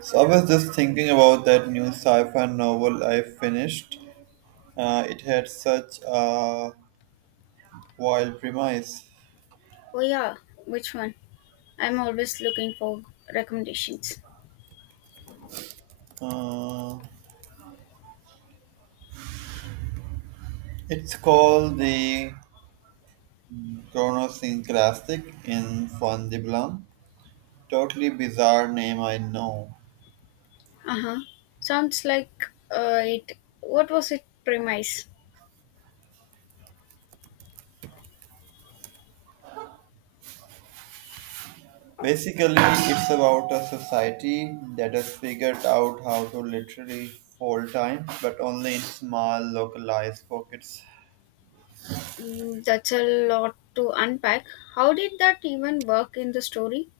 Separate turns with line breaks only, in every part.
So I was just thinking about that new sci-fi novel I finished. It had such a wild premise.
Oh yeah, which one? I'm always looking for recommendations.
Uh, it's called the Chronosynclastic in Fundibulam. Totally bizarre name, I know.
Uh huh. Sounds like it. What was it premise?
Basically, it's about a society that has figured out how to literally fold time, but only in small, localized pockets.
Mm, that's a lot to unpack. How did that even work in the story?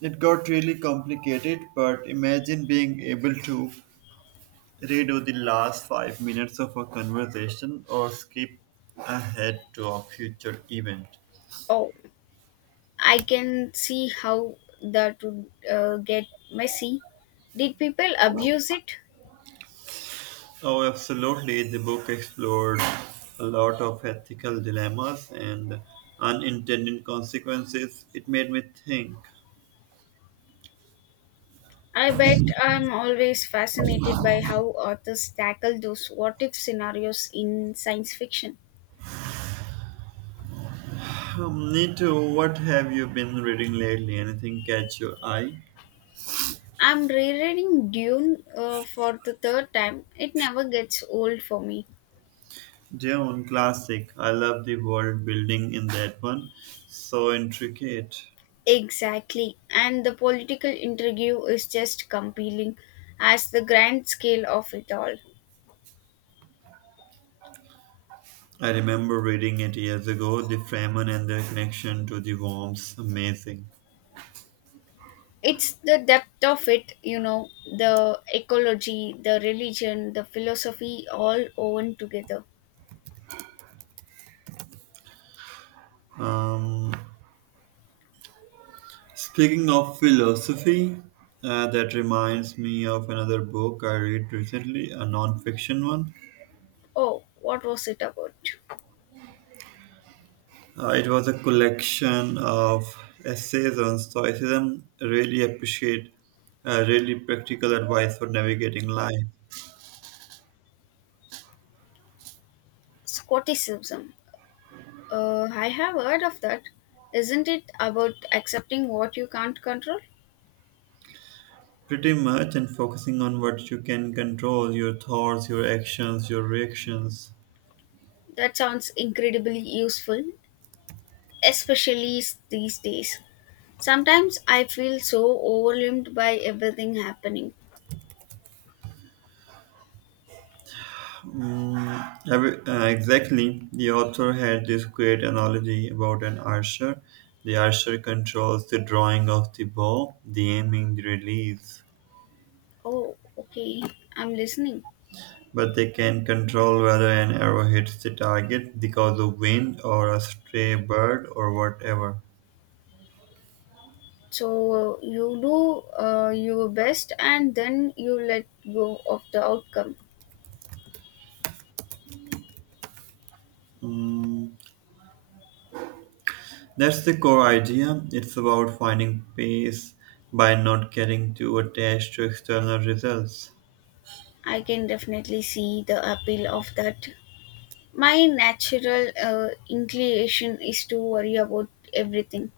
It got really complicated, but imagine being able to redo the last 5 minutes of a conversation or skip ahead to a future event.
Oh, I can see how that would get messy. Did people abuse it?
Oh, absolutely. The book explored a lot of ethical dilemmas and unintended consequences. It made me think.
I bet I'm always fascinated by how authors tackle those what if scenarios in science fiction.
Nito, what have you been reading lately? Anything catch your eye?
I'm rereading Dune for the third time. It never gets old for me.
Dune, classic. I love the world building in that one. So intricate.
Exactly. And the political intrigue is just compelling as the grand scale of it all.
I remember reading it years ago. The Fremen and their connection to the worms, amazing.
It's the depth of it, you know, the ecology, the religion, the philosophy all woven together.
Um, speaking of philosophy, that reminds me of another book I read recently, a non-fiction one.
Oh, what was it about?
It was a collection of essays on stoicism. Really appreciate, really practical advice for navigating life.
Scotticism. I have heard of that. Isn't it about accepting what you can't control?
Pretty much, and focusing on what you can control: your thoughts, your actions, your reactions.
That sounds incredibly useful, especially these days. Sometimes I feel so overwhelmed by everything happening.
Mm, exactly. The author had this great analogy about an archer. The archer controls the drawing of the bow, the aiming, the release,
Oh, okay, I'm listening.
but they can control whether an arrow hits the target because of wind or a stray bird or whatever.
So you do your best and then you let go of the outcome.
Mm, that's the core idea. It's about finding peace by not getting too attached to external results.
I can definitely see the appeal of that. My natural inclination is to worry about everything.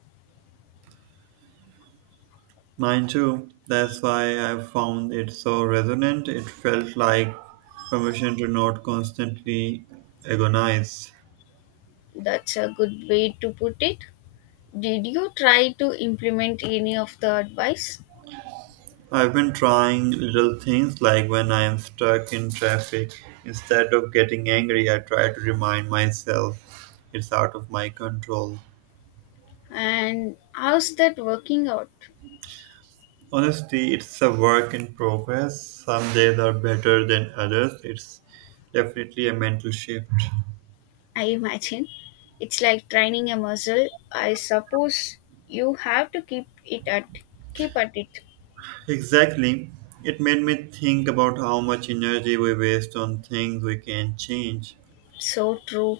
Mine too. That's why I found it so resonant. It felt like permission to not constantly agonize.
That's a good way to put it. Did you try to implement any of the advice?
I've been trying little things like when I am stuck in traffic, instead of getting angry, I try to remind myself it's out of my control.
And how's that working out?
Honestly, it's a work in progress. Some days are better than others. It's definitely a mental shift.
I imagine it's like training a muscle. I suppose you have to keep at it.
Exactly. It made me think about how much energy we waste on things we can change.
So true.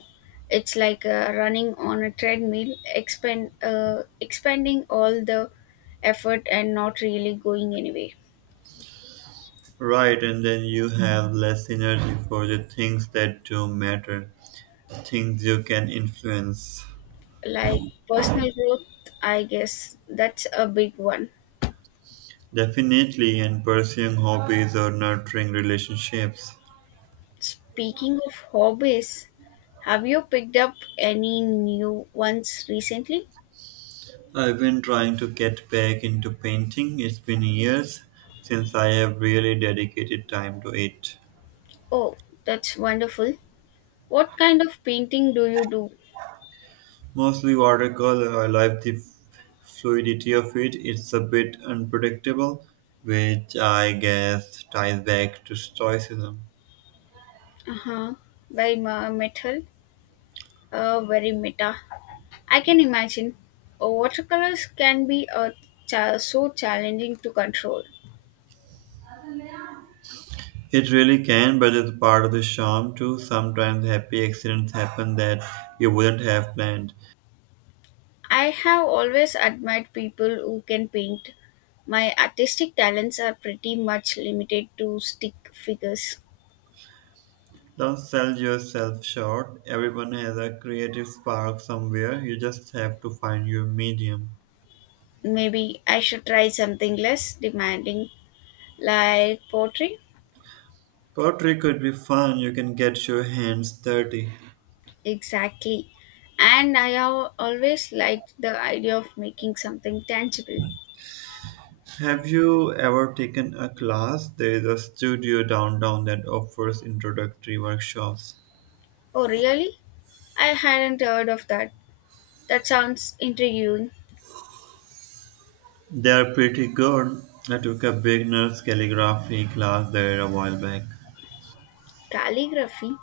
It's like running on a treadmill, expanding all the effort and not really going anywhere.
Right, and then you have less energy for the things that do matter, things you can influence.
Like personal growth, I guess that's a big one.
Definitely, and pursuing hobbies or nurturing relationships.
Speaking of hobbies, have you picked up any new ones recently?
I've been trying to get back into painting. It's been years since I have really dedicated time to it.
Oh, that's wonderful. What kind of painting do you do?
Mostly watercolor. I like the fluidity of it. It's a bit unpredictable, which I guess ties back to stoicism.
Uh huh. By ma- metal? Very meta. I can imagine. Watercolors can be a so challenging to control.
It really can, but it's part of the charm too. Sometimes happy accidents happen that you wouldn't have planned.
I have always admired people who can paint. My artistic talents are pretty much limited to stick figures.
Don't sell yourself short. Everyone has a creative spark somewhere. You just have to find your medium.
Maybe I should try something less demanding, like pottery.
Pottery could be fun. You can get your hands dirty.
Exactly. And I have always liked the idea of making something tangible.
Have you ever taken a class? There is a studio downtown that offers introductory workshops.
Oh, really? I hadn't heard of that. That sounds intriguing.
They are pretty good. I took a beginner's calligraphy class there a while back.
Calligraphy?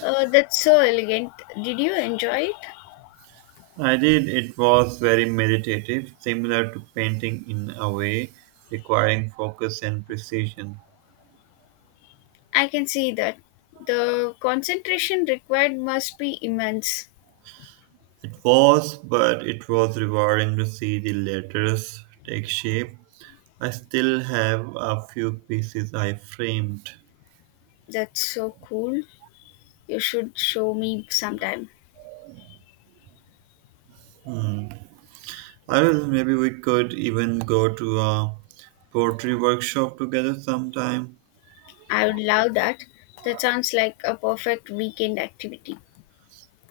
That's so elegant. Did you enjoy it?
I did. It was very meditative, similar to painting in a way, requiring focus and precision.
I can see that. The concentration required must be immense.
It was, but it was rewarding to see the letters take shape. I still have a few pieces I framed.
That's so cool. You should show me sometime.
I will. Maybe we could even go to a pottery workshop together sometime.
I would love that. That sounds like a perfect weekend activity.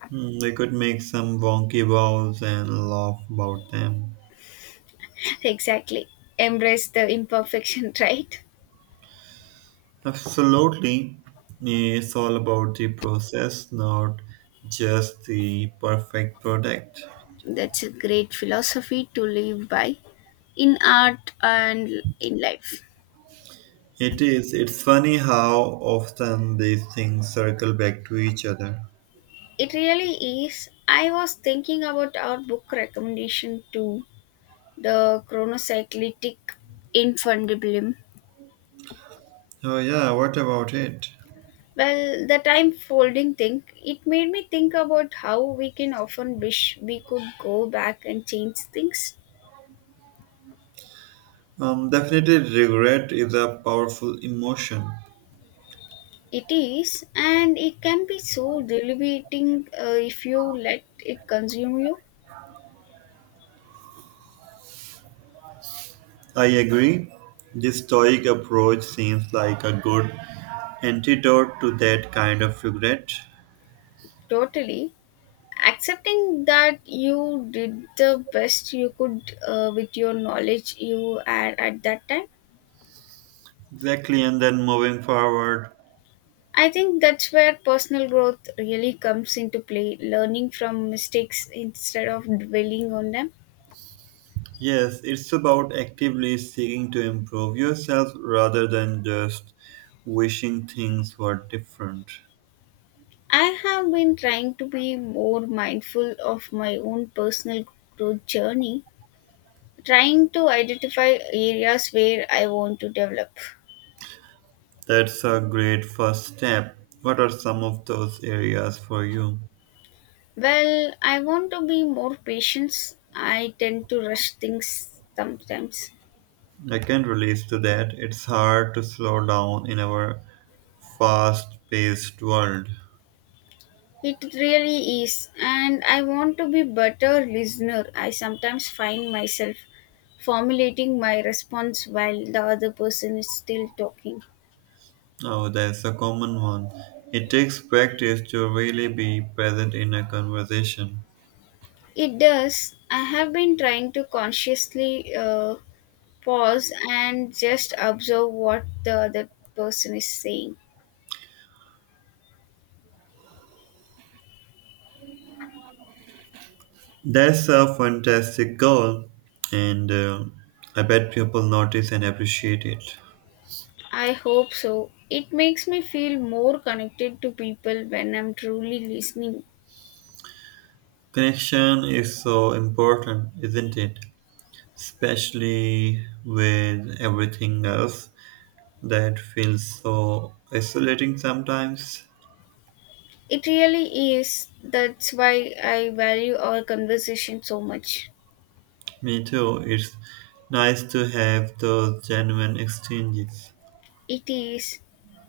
Hmm, we could make some wonky balls and laugh about them.
Exactly. Embrace the imperfection, right?
Absolutely. It's all about the process, not just the perfect product.
That's a great philosophy to live by in art and in life.
It is. It's funny how often these things circle back to each other.
It really is. I was thinking about our book recommendation to the chronocyclitic. Infundibulum.
Oh, yeah, what about it?
Well, the time folding thing, it made me think about how we can often wish we could go back and change things.
Definitely, regret is a powerful emotion.
It is, and it can be so debilitating if you let it consume you
I agree. This stoic approach seems like a good antidote to that kind of regret.
totally. Accepting that you did the best you could with your knowledge you had at that time,
Exactly, and then moving forward.
I think that's where personal growth really comes into play, learning from mistakes instead of dwelling on them.
Yes, it's about actively seeking to improve yourself rather than just wishing things were different.
I have been trying to be more mindful of my own personal growth journey, trying to identify areas where I want to develop.
That's a great first step. What are some of those areas for you?
Well, I want to be more patient. I tend to rush things sometimes.
I can relate to that. It's hard to slow down in our fast paced world.
It really is. And I want to be better listener. I sometimes find myself formulating my response while the other person is still talking.
Oh, that's a common one. It takes practice to really be present in a conversation.
It does. I have been trying to consciously pause and just observe what the other person is saying.
That's a fantastic goal, and I bet people notice and appreciate it.
I hope so. It makes me feel more connected to people when I'm truly listening.
Connection is so important, isn't it? Especially with everything else that feels so isolating sometimes.
It really is. That's why I value our conversation so much.
Me too, it's nice to have those genuine exchanges.
It is.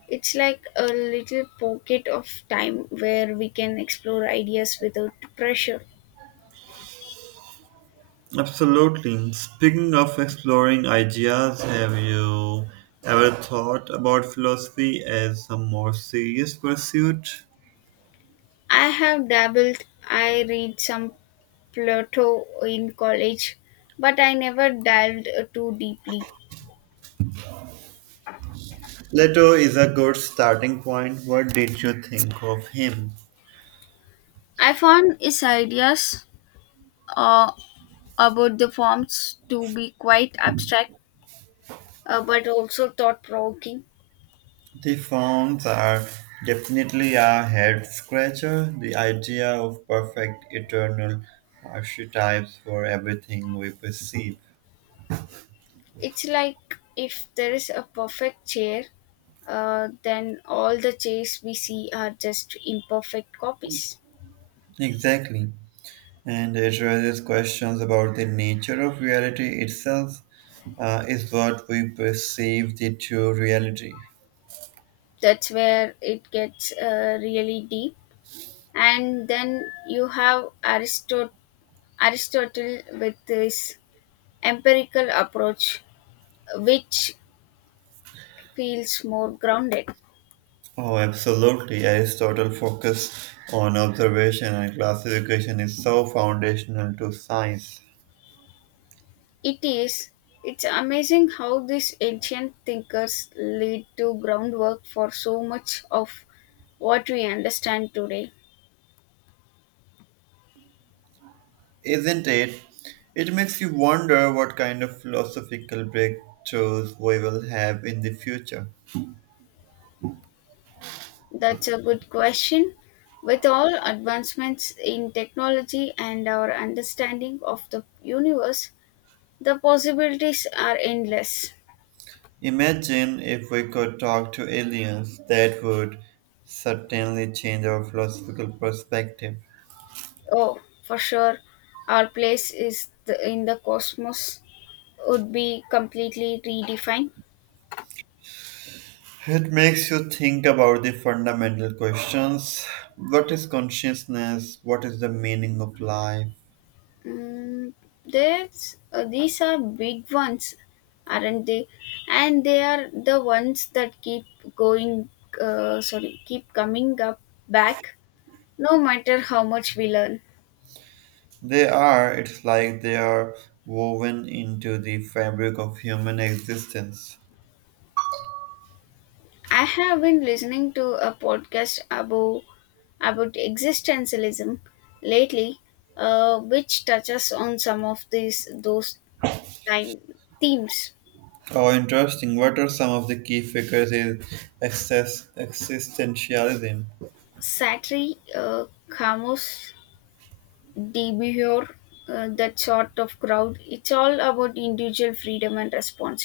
It's like a little pocket of time where we can explore ideas without pressure.
Absolutely. Speaking of exploring ideas, have you ever thought about philosophy as a more serious pursuit?
I have dabbled. I read some Plato in college, but I never dived too deeply.
Plato is a good starting point. What did you think of him?
I found his ideas uh, about the forms to be quite abstract but also thought provoking.
The forms are definitely a head scratcher. The idea of perfect eternal archetypes for everything we perceive.
It's like if there is a perfect chair, then all the chairs we see are just imperfect copies.
Exactly, and it raises questions about the nature of reality itself. Is what we perceive the true reality?
That's where it gets really deep. And then you have Aristotle with this empirical approach, which feels more grounded.
Oh, absolutely. Aristotle's focus on observation and classification is so foundational to science,
It is. It's amazing how these ancient thinkers laid to groundwork for so much of what we understand today.
isn't it? It makes you wonder what kind of philosophical breakthroughs we will have in the future.
That's a good question. With all advancements in technology and our understanding of the universe, the possibilities are endless.
Imagine if we could talk to aliens, that would certainly change our philosophical perspective.
Oh, for sure, our place is in the cosmos would be completely redefined.
It makes you think about the fundamental questions. What is consciousness? What is the meaning of life?
Mm, there's these are big ones, aren't they? And they are the ones that going. Keep coming up back, no matter how much we learn.
They are, it's like they are woven into the fabric of human existence.
I have been listening to a podcast about existentialism lately, which touches on some of these those time themes.
Oh, interesting. What are some of the key figures in excess, existentialism?
Sartre, Camus, demure, that sort of crowd. It's all about individual freedom and responsibility.